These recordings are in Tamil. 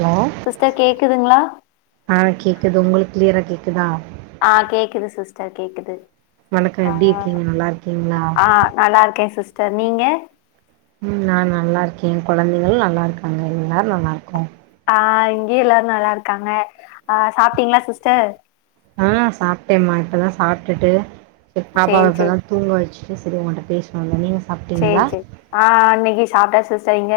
ஹலோ சிஸ்டர் கேக்குதுங்களா ஆ கேக்குது உங்களுக்கு கிளியரா கேக் கிதா ஆ கேக்குது சிஸ்டர் கேக்குது வணக்கோ ஆ எப்டி இருக்கீங்க நல்லா இருக்கீங்களா டர் நீங்க உம் நா நல்லா இருக்கே கொழந்தைகளு நல்லா இருக்காங்க எல்லாரு நல்லா இருக்கோ ஆ, இங்கியு எல்லாரு நல்லா இருக்காங்க ஆ சாப்பிட்டீங்களா சிஸ்டர் ஆ சாப்பிட்டேம்மா இப்பதா சாப்ட்டுட்டு செர் பாபாவ சேரி இப்பதா சேரி தூங்க வச்சு [unintelligible] செரி உங்கள்ட்ட பேசு வந்த நீங்க சேரி சாப்ட்டீங்களா சேரி ஆஹ் இன்னிக்கி சாப்ட்டாச்சு சி சரிங்க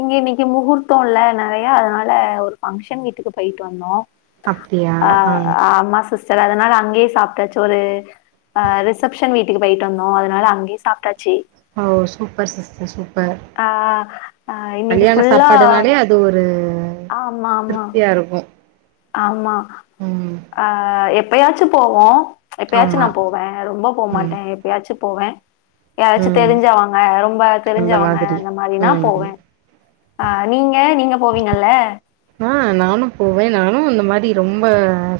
இங்க இன்னிக்கி முகூர்த்தோ இல்ல நறையா அதனால ஒரு பங்க்ஷன் வீட்டுக்கு போயிட்டு வந்தோ அப்டியா அஹ் ஆ அம்மா சிஸ் சர் அதனால அங்கே சாப்ட்டாச்சு ஒரு அ ரிசப்ஷன் வீட்டுக்கு போயிட்டு வந்தோ அதனால அங்கே சாப்ட்டாச்சு ஓ சூப்பர் சிஸ்டர் சூப் ஆஹ் அஹ் இன்னிக்கி ஃபுல்லா சாப்பாடுனாலே அது ஒரு ஆமாமா திருப்தியா இருக்கு ஆமா ம் ஆஹ் எப் எப்பயாச்சு போவோ எப்பயாச்சு ஆமா நா போவே ரொம்ப ம் போமாட்டே எப்பயாச்சு போவே யாராச்சு ம் தெரிஞ்சவாங்க ரொம்ப அந்த தெரிஞ்சவங்க மாதிரி அந்த மாதிரினா ம் போவே அஹ் நீங்க நீங்க போவீங்கல்ல ஆஹ் நானு போவே நானு இந்த மாதரி ரொம்ப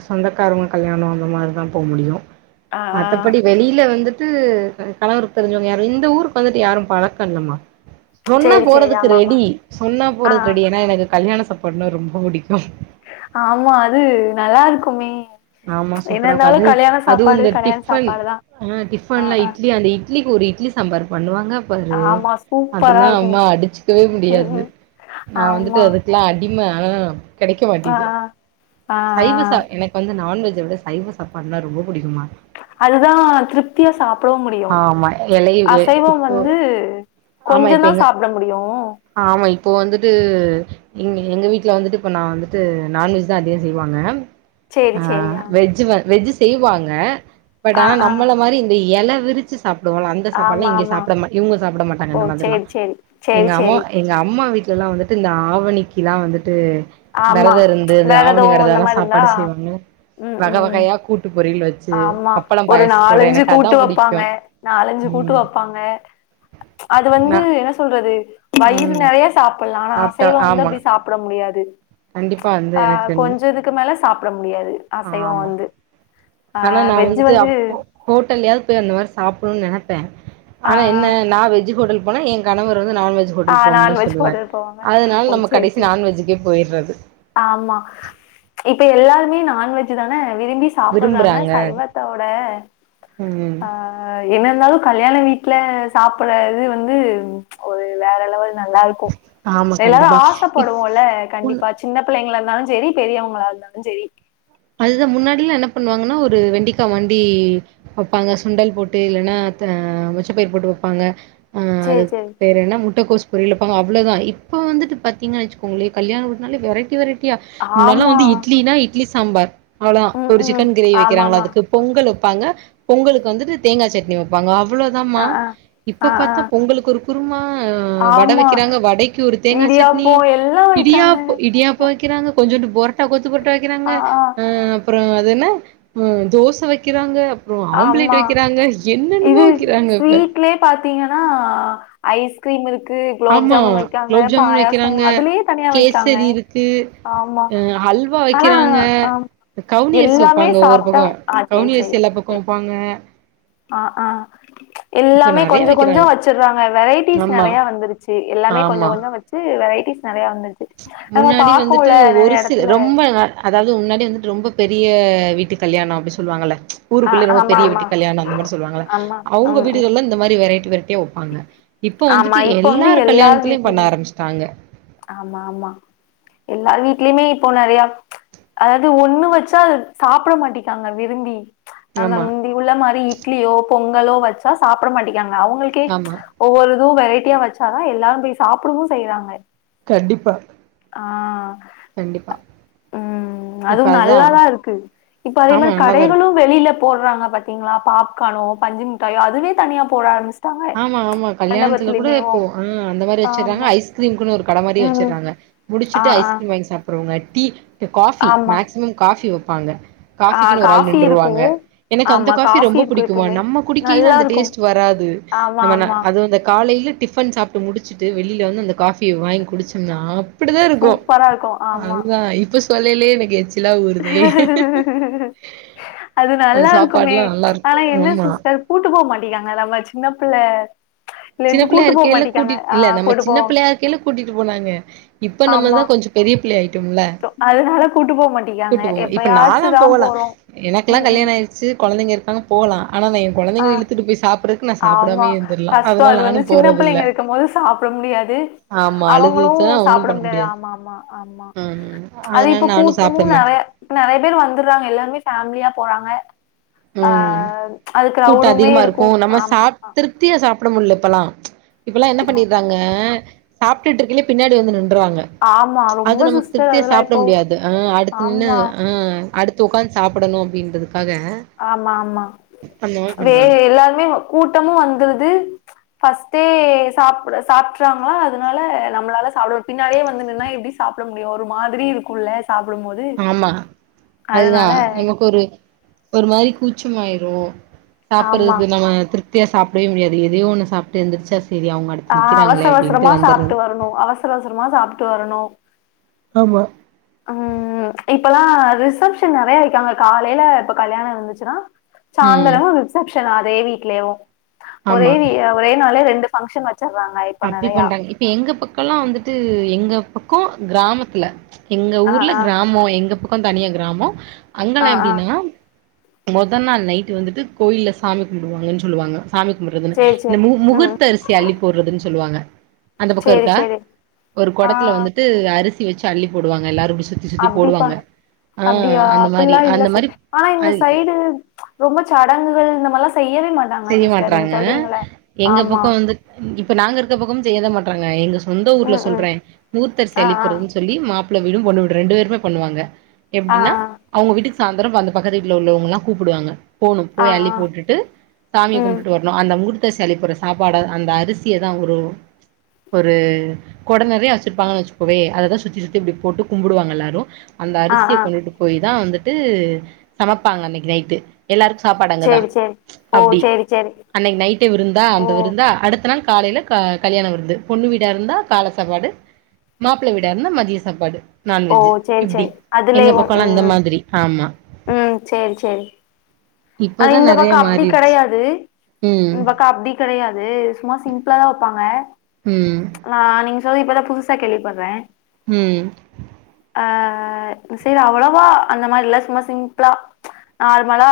சொந்தக்காரங்க கல்யாணோ அந்த மாதிரிதா போ முடியு ஆ ஆ மத்தப்படி வெளியில வந்து த்து கணவருக்கு தெரிஞ்சவங்க யாரு இந்த ஊருக்கு வந்துட்டு யாரு பழக்கல்லமா சொன்னா சரி, சரி. போறதுக்கு ஆமாமா. ரெடி சொன்னா ஆ போறதுக்கு ரெடி ஏனா எனக்கு கல்யணோ சாப் பண்ணா ரொம்ப புடிக்கு ஆமா அது நல்லா இருக்குமே ஆமா என்ன சூப்பரா இருக்கு இருந்தாலு அதுவு கல்யாண அதுவு சாப்பாடு இந்த கல்யாண டிஃபன் சாப்பாடுதா ஆ டிஃபன்லா ஆஹ் இட்லி அந்த இட்லிக்கு ஒரு இட்லி சம்பாார் பண்ணுவாங்க பாரு ஆமா. சூப்பரா அதெல்லா இருக்கும். அம்மா அடிச்சுக்கவே முடியாது ம்ஹ்ம். நா வந்துட்டு ஆமா. அதுக்கெல்லா அட் இம்ம அ கெடைக்க ஆ மாட்டிது ஆ ஆ ஆ. சைவசா எனக்கு வந்து நான்வெஜ் இத விட சைவ சாப்பாடுணா ரொம்ப புடிக்கு அதுதா திருப்தியா சாப்டவு முடியு ஆமா எலையு எ அசைவோம் இப்போ வந்து ஆமா கொஞ்சோ இப்ப தா எங்க சாப்புட முடியு ஆமா இப்போ வந்துட்டு எங்-எங்க வீட்டுல வந்துட்டு இப்போ நா வந்துட்டு நான்வெஜ் தா அதிகம் செய்வாங்க சேரி சேரி ஆஹ் ஆ வெஜ் வ வெஜ் செய்வாங்க பட் ஆ ஆனா ஆ நம்மள மாரி இந்த எல விரிச்சு சாப்புடுவோல அந்த சாப்பாட்ல ஆமா இங்க ஆமா சாப்புட மா இவுங்க சாப்புட மாட்டாங்க ஓ இந்த மாதிரிலா சேரி சேரி சேரி எங்க அம்மா சேரி எங்க அம்மா வீட் ல்லாம் வந்துட்டு இந்த ஆவணி ல்லா வந்துட்டு ட்டு ஆமா வெரத இருந்து வேற ஆவணி எதுவு விரத இந்த எல்லா மாரி இருந்தா சாப்பாடு செய்வாங்க ம் வகை ம் வகையா கூட்டு பொரியல் வெ ஆமா ஒரு நாலஞ்சு கூட்டு புடிக்கு வெப்பாங்க நாலஞ்சு கூட்டு ம் வெப்பாங்க அது வந்து நா என்ன சொல்றது வயிறு ம் நெறைய சாப்பிடலா ஆனா சாப்ட்டா அசைவ வந்து ஆமா அப்டி சா அபட முடியாது கண்டிப்பா வந்து ஆஹ் எனக்கு கொஞ்ச இதுக்கு மேல சாப்ப முடியாது அசைவ ஆமா. வந்து ஆ ஆனா நா வெஜ்ஜு வந்துட்டு வந்து அப்ப ஹோட்டல்லயாவது போய் அந்த மாரி சாப்பிடனு நெனைப்பே ஆ ஆனா என்ன ஆ நா வெஜ் ஹோட்டல் போன என் கணவர்ரு நான்வெஜ் ஆ ஹோட்டல் போணு தா நான்வெஜ் சொல்லுவார் ஹோட்டல் போவாங்க. ஓ அதனால நம்ம சேரி கடைசி சேரி நான்வெஜ்ஜுக்கே போயடுறது ஆமா. இப்ப எல்லாருமே நான்வெஜ் தானே விரும்பி சாப்பிடுறாங்க விரும்புறாங்க. சைவத்தோட ம். ஆஹ என்ன இருந்தாலு கல்யாண வீட்டு வீட்டுல சாப்பற இது வந்து ஒரு வேற லெவல் நல்லா இருக்கு ஆமா எல்லாரு கண்டிப்பா. ஆசைப்படுவோம்ல்ல இப்போ கண்டிப்பா சின்ன பிள்ளைங்கள இருந்தாலு செரி பெரியவங்களா இருந்தாலும் செரி அதுதா முன்னாடி எல்லா என்ன பண்ணுவாங்கன்னா ஒரு வெண்டிக்கா வண்டி வெப்பாங்க சுண்டல் போட்டு இல்லைன்னா அஹ் மொச்சப்பயிறு போட்டு வெப்பாங்க ஆஹ் சேரி அதுக்கு சேரி பேரு என்ன மு [unintelligible] அவ்வளதா இப்ப வந்துட்டு பாத்தீங்கன்ன வச்சுக்கோங்களே கல்யாணால வெரைட்டி வெரைட்டி [unintelligible] முன்னெல்லா ஆமா. வந்து இட்லனா இ சாம்பார் அவ்வளவுதா ம் ஒரு ம் சிக்கன் கிரேவி வைக்கிறாங்களா ஆமாமா. அதுக்கு பொங்கல் ப்பாங்க பொங்கலுக்கு வந்துட்டு தேங்காய் சட்னி வெப்பாங்க அவ அவ்ளவு தா மா அ ஆ ஆ இப்ப ஆ பாத்தா பொங்களுக்கு ஒரு குருமா ஆ வடை ஆமா. வெக்கிறாங்க வடைக்கு ஒரு தேங்காய் சட்னி இடியாப்போ எல்லா விக்காங்க. இடியாப இடியாப்பம் வெக்கிறாங்க கொஞ்சோண்டு புரோட்டா கொ [unintelligible] வெக்கிறாங்க ஆ ஆ ஆஹ் அப்றோ அதென்ன உம் தோசை வெக்கிறாங்க ஆம்லேட் ஆமா. வெக்கிறாங்க இது ஸ்வீட்லயே பாத்தீங்கன்னா ஐஸ்கிரீம் இருக்கு குலோப் ஆமா ஜாமுன் வைக்காங்க, குலாப் ஜாமுன் பாயாசம் வைக்கிறாங்க அதுலயே தனியா வைக்காங்க. கேசரி இருக்கு ஆமா. அஹ் அல்வா ஆனா வைக்கிறாங்க ஆமா. கவுனி அரிசி எல்லாமே வைப்பாங்க ஒவ்வொரு சாப்ட்டா பக்கம் ஆ கவுனி அரிசி எல்லா பக்கோ வப்பாங்க ஆஹ் ஆஹ் எல்லாமே நெறைய கொஞ்சோ கொஞ்சோ வைக்கிறாங்க வச்சடுறாங்க வெரைட்டிஸ் ஆமா நறைய வந்துருச்சு எல்லாமே கொஞ்ச ஆமா கொஞ்சோ வச்சு வெரைட் டிஸ் நறைய வந்து முன்னாடி வந்துட்டு ஒரு சி எடத்துல ரொம்ப அதாவ்து முன்னடி வந்துட்டு ரொம்ப பெரிய வீட்டு கல்யாணம் அப்டி சொல்லுவாங்கள்ள ஆ ஊருக்குள்ளே ரொம்ப ஆமா, பெரிய ஆமா. வீட்டு கல்யாணம் அந்த மாரி சொல்லாங்கள ஆமா, அவ்ங்க ம், ம். வீடுகள்ள இந்த மாரி வெரைட் [unintelligible] வைப்பாங்க இப்ப ஆமா வந்துட்டு இப்ப எல்லார் கல்யாணத்துலயும் பண்ண ஆரம்பிச்சுட்டாங்க ஆம்மா ஆம்மா எல்லார் வீட்லியுமே இப்போ நறையப் அதாவ்து ஒண்ணு வச்சா சாப்ட மாட்டிக்காங்க விரும்பி ஆம ஆமா முந்தி உள்ள மாரி இட்லியோ பொங்கலோ வச்சா சாப்ட மாட்டே வைக்காங்க அவ்ங்களுக்கே ஆமா ஒவ்வொரு எதுவு வெரைட்டியா வச்சாதா எல்லாரும் போய் சாப்டவும் செய்றாங்க கண்டிப்பா ஆஹ் கண்டிப்பா உம் இப்ப அதுவும் அதா நல்லாதா இருக்கு இப்ப அதே ஆமா மாரி நல்லாதா இருக்கு கடைகளும் வெளியில போடுறாங்க பாத்தீங்களா பாப்கானோ பஞ்சு மிட்டாயோ அதுவே தனியா போட ஆம்பமிச் ஆமா ஆமா கல்யாணத்துல கூட இப்போ ஆஹ் அந்த மாரி வச்சறாங்க ஆமா ஐஸ்கிரீம் கூட இருக் கட மாரி ம் வச்சறாங்க ஆ முடிச்சுட்டு ஆ ஐஸ்கிரீம் வாங்கி சாப்றவங்க டீ கே காஃபி ஆமா மேக்சிமம் காஃபி வப் வப்பாங்க ஆ காபிக்குன்னு ஒரு ஆள் காஃபி இருக்கு நின்றுருவாங்க எனக்கு அந்த ஆமா காபி காஃபி ரொம்ப இருக்கு புடிக்குமா எப்பவுமே நம்ம குடிக்கையில நல்லா அந்த இருக்கு டேஸ்ட்டு வராது ஆமா நம்மன ஆமா அதுவு இந்த காலையில டிஃபன் சாப்ட்டு முடிச்சிட்டு வெளியில வந்து அந்த காஃபி வாங்கி குடிச்சோம்னா இபடித்தா இருக்கும் சூப்பரா இருக்கு ஆமா அதுதா இப்ப ஸ்கூ சொல்லயிலியே எனக் எச் அது அந்த நல்லா இருக்குமே சாப்பாடுலாம் ஆனா நல்லாருக்கும். என்ன ஆமா. சிஸ்டர் கூட்டுபோ மாட் க்காங்க நம்ம சின்ன புள்ள சின்ன பிள்ளையா இருக்கைல்ல கூட்டிட் இல்ல நம்ம கூட்டு சின்ன போவாங்க பிள்ளையா இருக்கேல்ல கூட்டிட்டு போனாங்க இப்ப ஆமா நம்மதான் கொஞ்சோ பெரிய புள்ளையாயிட்டோம்ல அதனால கூட்டு போ மாட்டிக்காங்க கூட்டுட்டு போம் இப்ப நாலாம் எப்பயாச்சுதா போலாம் போறோ எனக்கெல்லா ம் ம் கல்யாணம் ஆயிடுச்சு கொழந்தைங்க இருக்காங்க போலா ஆனா நா எ ஆ கொழந்தைங்கலா இழுத்துட்டு போயி சாப்பிடறக்கு நா சாப்பிடாமே ஆமா இருந்திரலா கஷ்டோ அது வந்து சின்ன பிள்ளைங்க இருக்க போது சாப்பிட முடியாது ஆமா அவங்களு அழுதுச்சா ஒன்னு சாப்பிட பண்ண முடியா முடியாது ஆமா ஆமா ஆம்மா அது அதனால இப்ப நானு கூட்டமு சாப்ட மாட்டே நெறைய நெறைய பேர் வந்துறாங்க எல்லாருமே ஃபேமிளியா போறாங்க ஆ ம் கூட்டோ கிரௌடுமே அதிகமா இருக்கு நம்ம ஆமா சாப் ஆமா திருப்தியா சாப்பிட முடியல இப்பல்லா இப்பல்லா என்ன பண்ணிறாங்க சாப்பிட்டுட்டு இருக்கையிலே பின்னாடி வந்து நின் றுவாங்க ஆமா ரொம்ப அது நமக்கு சிஸ்டர் திருப்தியா அதெல்லா சாப்பிட இப்போ முடியாது ஆ அடுத்து நின்னு ஆமா ஆ அடுத்து உக்காந்து சாப்பிடணு அப்படின்றதுக்காக ஆமா ஆமா வே எல்லாருமே கூட்டமு வந்துருது ஃபஸ்ட்டே சாப்ட சாப்பறாங்களா அதனால நம்மளால சாப்பிடவே பின்னாலேயே வந்து நின்னா எப்பிடி சாப்பிட முடியு ஒரு மாதிரி இருக்குல்ல சாப்டும் போது ஆமா அதுதா அதனால நமக்கு ஒரு ஒரு மாரி கூச்சமாயிரு ஆமா சாப்பிடுறது நம்ம திருப்தி ரித்தியா சாப்பிடவே முடியாது எதையோ ஒன்னு சாபிட்டு எந்திரிச்சா செரி அவங்க அடுத்து ஆ அவசர நிக்கிறாங்களே அவசரமா அப்டின்ட்டு வந்துர்றது சாப்பிட்டு வரணு அவசர அவசரமா சாப்பிட்டு வரணு ஆமா ஆ இப்பல்லா ரிசப்ஷன் நெறைய வெக்குறாங்க காலையில இப்ப கல்யாணோ இருந்துச்சுன்னா ம் சாந்திரமு ரிசப்ஷன் ரிஷப்சன் அதே வீட்லயவு ஒரே வி ஒரே நாளே ரெண்டு பங்க்ஷன் வச்சி அப்பிடி பண்றாங்க இப்ப எங்க பக்கொல்லா வந்துட்டு எங் எங்க பக்கோ கிராமத்துல எங்க ஆ ஊர்ல ஆ கிராமோ எங்க பக் கொ தனியா கிராமோ ஆ அங்கல்லா ஆ எப்பிடின்னா மொதல் நாள் நைட்டு வந்துட்டு கோயில்ல சாமி கும்பிடுவாங்கன்னு சொல்லுவாங்க சாமி கும்பறதுனு சேரி இந்த சேரி ம் முகூர்த்த அரிசி அள்ளி போடுறதுன்னு சொல்லுவாங்க அந்த பக்கோ சேரி இருக்கா சேரி ஒரு கொடத்துல ஆ வந்துட்டு அரிசி ச்சு அள்ளி போடுவாங்க எல்லாரும் அப்படிப்பா அப்படியா அந்த மாரி அப்படில்லா இல்ல அந்த மாரி சிஸ் ஆனா இந்த அ சைடு ப்ச் ரொம்ப சடங்குகள் இந்த மால்லா செய்ய மாட்டறாங்க எங்க ஆமா பக்கம் வந்து இப்ப நாங்க இருக்க பக்கம் செய்யத மாட் நாங்க எங்க சொந்த ஊர்ல ம் சொல்ற ம் மூர்த்தரிசி ஆ ஆ அள்ளிப்போடறதுன்னு சொல்லி மாப் ம் வீடும் பொண்ணு வீடும் ரெண்டு பேருமே பண்ணுவாங்க ஆ எப்படின்னா அவுங்க வீட்டுக்கு சாயந்திரம் அந்த பக்கத்துல உள்ளவங்க எல்லா கூப்பிடுவாங்க போகணு ஆ ஆ போய் அள்ளி ஆ போட்டுட்டு சாமி ம் கும்பிட்டு வரணு அந்த மூர்த்த சளிபோடற சாப்பாடு அந்த அரிசியதா ஒரு ஒரு குடனெறயா வெச்சுருப்பாங்கன்னு வேச்சுக்கவே அதைதா சுத்தி சுத்தி இப்படி போட்டு கும்பிடுவாங்க எல்லாரு அந்த ஆ அரிசியை ஆ கொண்டுட்டு போய்தா வந் ட்டு சமைப்பாங்க அன்னைக்கு நைட்டு எல்லாருக்கு சாப்பாடு அங்கதா சேரி சேரி ஓ அப்படி சேரி சேரி அன்னைக்கு நைட்டே விருந்தா ஓ அந்த விருந்தா அடுத்த தனா காலையில கல்யாண விருந்து பொண்ணு வீடா இருந்தா கால சாப்பாடு மாப்பிள்ள வீடா இருந்தா மதிய சாப்பாடு ஓ நான்வெஜ் சேரி இப்படி சேரி எங்க பக்கம்மெல்லா இந்த மாதிரி ஆமா உம் சேரி சேரி ஆனா இப்பதா இந்த நெறைய பக்கோ அப்படி கிட மாறிடுச்சு யாது ம் இந்த பக்கோ அப்டி கிடையாது சும்மா சிம்பிளாதா வெப்பாங்க ம் ப்ச் ஆஹ் நீங்க சொல்லி இப்பதா புதுசா கேள்விப்படுற உம் ஆஹ் இந்த சைடு அவ்வளோவா அந்த மாரி இல்ல சும்மா சிம்பிளா நார்மலா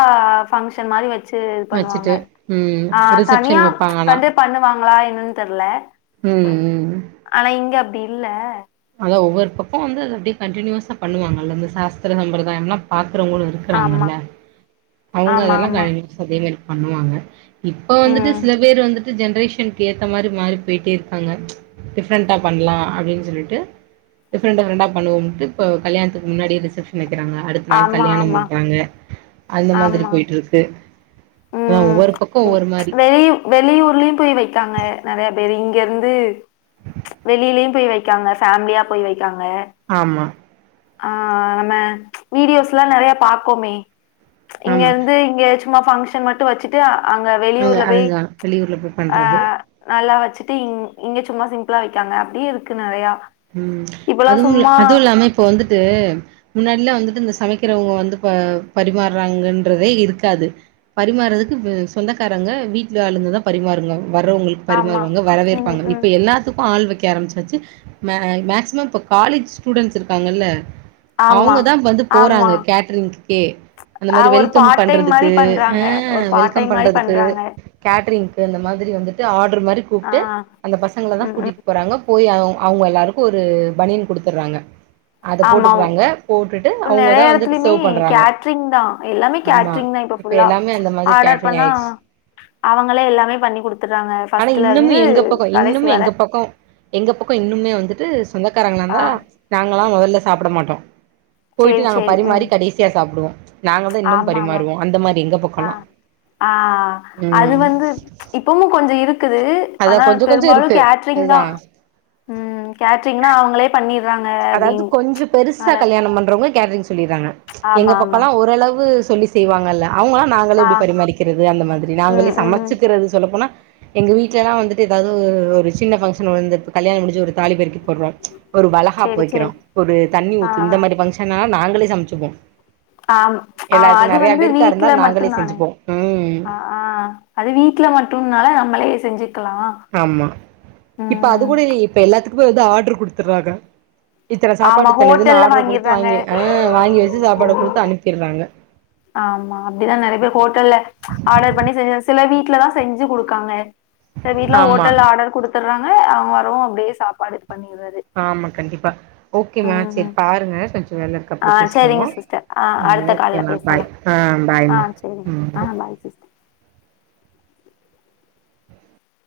பங்க்ஷன் மாரி வெச் சு இது பண்ணுவாங்க வச்சுட்டு ம் தனியா ரிசப்ஷன் ப்ச் வப்பாங்க ஆனா கண்டு பண்ணுவாங்களா என்ன தெர்ல ம் ம் ஆனா இங்க அப்படி இல்ல ஒவ்வொரு பக்கம் வந்து அப்படி யே கண்டினியூசா பண்ணுவாங்கல்ல இந்த சாஸ்திரங்கள் படிதா இன்னும் பாக் பாக்குறவங்களும் ஆமா இருக்கிறாங்கல்ல அவுங்க ஆமா அதெல்லா ஆமா கடைப்பிடிச்சு இரு பண்ணுவாங்க இப்ப வந்துட்டு ம் சில பேர் வந் ஜென்ரேஷனுக்கு ஏத்த மாரி மாறி போயிட்டே இருக்காங்க ப்ச் டிஃப்ரெண்டா பண்ணலா அப்படின்னு சொல்ட்டு டிஃப்ரெண்ட் டிஃப்ரெண்டா பண்ணுவோம்ட்டு இப்ப கல்யாணத்துக்கு முன்னாடியே ரிசப்ஷன் வெக் ஆமா ஆமா அந்த மாதிரி ஆமா போயிட்ருக்கு உம் அதா ஒவ்வொரு பக்கோ ப்ச் ஒவ்வொரு ப்ச் மாரி வெளி வெளியூர்லயும் போய் வெக்காங்க நிறயா பேரு இ எந்து வெளியிலயும் போய் வைக்காங்க பேமிலியா போய் வை இருக்காங்க ஆமா ஆ‌ நம்ம வீடியோஸ் எல்லாம் நிறைய பாக்கோமே இங்க ஆமா இருந்து இங்க சும்மா ஃபங்க்ஷன் மட்டும் வச்சுட்டு அங்க வெளியூர்ல போய் அதுதா வெளியூர்ல போய் அ பண்றது நல்லா வச் வச்சுட்டு இங் இங்கே சும்மா சிம்பிளாக வைக்கா அப்படியேக்குது நிறையா உம் அதுவு அதுவு இல்லாம இப்ப வந்து ட்டு முன்னாடியிலாம் வந்துட்டு இந்த சமைக்கிறவங்க வந்து பரிமாறுறாங்கன்றதே இருக்காது பரிமாறுறதுக்கு சொந்தக்காரங்க வீட்டுல ஆளுங்கதா பரிமாறுவாங்க வரவங்களுக்கு ஆமா பரிமாறுவாங்க ம் வரவேற்பாங்க ம் இப்ப எல்லாத்துக்கும் ஆள் வைக் கேரம் [unintelligible] மே மேக்சிமம் இப்ப காலேஜ் ஸ்டூடெண்ட்ஸ் இருக்காங்கல்ல ஆமா அவங்கதா வந்து ஆமா போறாங்க கேட்டரிங்க்கே அந்த அ மாரி ஒரு வெல்கம் பார்ட் டைம் மாரி பண்றதுக்கு பண்றாங்க ஒரு ஆஹ் பார்ட் வெல்கம் டைம் மாரி பண்றதுக்கு பண்றாங்க கேட்டரிங் இந்தந்த மாதிரி வந்துட்டு ஆடு ஒரு மாரி ஆ கூப்பிட்டு அந்த பசங்களை தா ம் ம் கூட்டிட்டு போறாங்க போய் ஆக அவங்க எல்லாருக்கும் ஒரு பணியன் குடுத்துடுறாங்க ஆமாம் இப்ப நிறைய வந்துட்டு இடத்துலயு சர்வ் பண்றாங்க கேட்ரிங் தா எல்லாமே ஆமா கேட்ரிங் தா இப்ப இப்பபல்லா எல்லாமே அந்த மாதிரி ஆர்டர் கேட்ரிங் பண்ணா ஆயிடுச்சு அவங்களே எல்லாமே பண்ணி குடுத்துறாங்க ஆனா ப்ஸ்ட்ல இன்னமு இருந்து எங்க பக்கோ கடைசி வர இன்னே வந்துட்டு சொந்தக்காரங்களாந்தா ஆ நாங் போன முதல்ல சாப்பிட மாட்டோம் போயிட்டு சேரி, நாங்க சேரி. ம். பரிமாறி கடைசியா சாப்பிடுவோ நாங்கதா இன்னும் ஆமாமா. பரிமாறுவோ அந்த மாதிரி எங்க ஆ. பக்கம்ல்லா ஆ உம் ருக்குது ஆனால் பெரும்பாலும் கேட்டரிங்தா அதுதா உ கேட்டரிங்னா அவங்களே பண்ணி அதாவது கொஞ்சம் பெருசா கல்யாணம் பண்றவங்க கேட்டரிங் சொல்லறாங்க எங்க ஆமா, ஆமா. பக்கல்லா ஓரளவு சொல்லி செய்வாங்கல்ல அவங்கள நாங்களே ஆ. இப்படி பரிமாறிக்கிறது அந்த மாரி ம், நாங்களே ம். சமைச்சுக்கிறது சொல்லப்போனா எங்க வீட்டுல எல்லாம் வந்துட்டு ஏதாவது ஒரு சின்ன பங்க்ஷன் வந்து கல்யாணம் முடிஞ்சு ஒரு தாலிபெருக்கி போடுறோம் ஒரு சேரி, சேரி. போய்க்கிறோம் ஒரு தண்ணி ஆ, ஊத்து இந்த ஆ. மாரி பங்க்ஷன்னா நாங்களே சமச்சுபோம் ஆம் ஆஹ் அது வந்து இருந்தா வீட்டுல நாங்களே மட்டும் தானே செஞ்சுப்போ ம் அஹ் ஆஹ் அது வீட்டுல மட்டும்னால நம்மளே செஞ்சட் ஆமா இப்ப அது கூட இல்லி இப்ப எல்லாத்துக் [unintelligible] ஆர்டர் கொடுத்துறாங்க இத்தன ஆமா சாப்பாட்டுக் இத்தன இதுன்னு ஹோட்டல்ல ஆர்டரு குடுத்து வாங்கிர்றாங்க. வாங்கி ஆஹ் வாங்கி வச்சு சாப்பாட ம். குடுத்து அனுப்ட்றாங்க ஆமா அப்டிதா நெறைய பேர் ஹோட்டல்ல ஆர்டர் பண்ணி செஞ்ச சில வீட் ல தா செஞ்சு குடுக்காங்க சில வீடுலாம் ஆமா ஓட்டல்ல ஆர்டர் குடுத்துடுறாங்க அ வரவொ அப்டியே சாப்பாடு பண்ணிர்றது ஆமா கண்டிப்பா ஓகேம்மா செரி ம் பாருங்க கொஞ்ச வேலருக்கு ஆ அப்றம் பேசுவோ சேரிங்க சிஸ்டர் ஆ அடுத்த கால்ல ஓகேம்மா பேசலா பாய் ஆ ஆ பாய்ம்மா சேரிங்க உம் ஆ பாய் சிஸ்டர்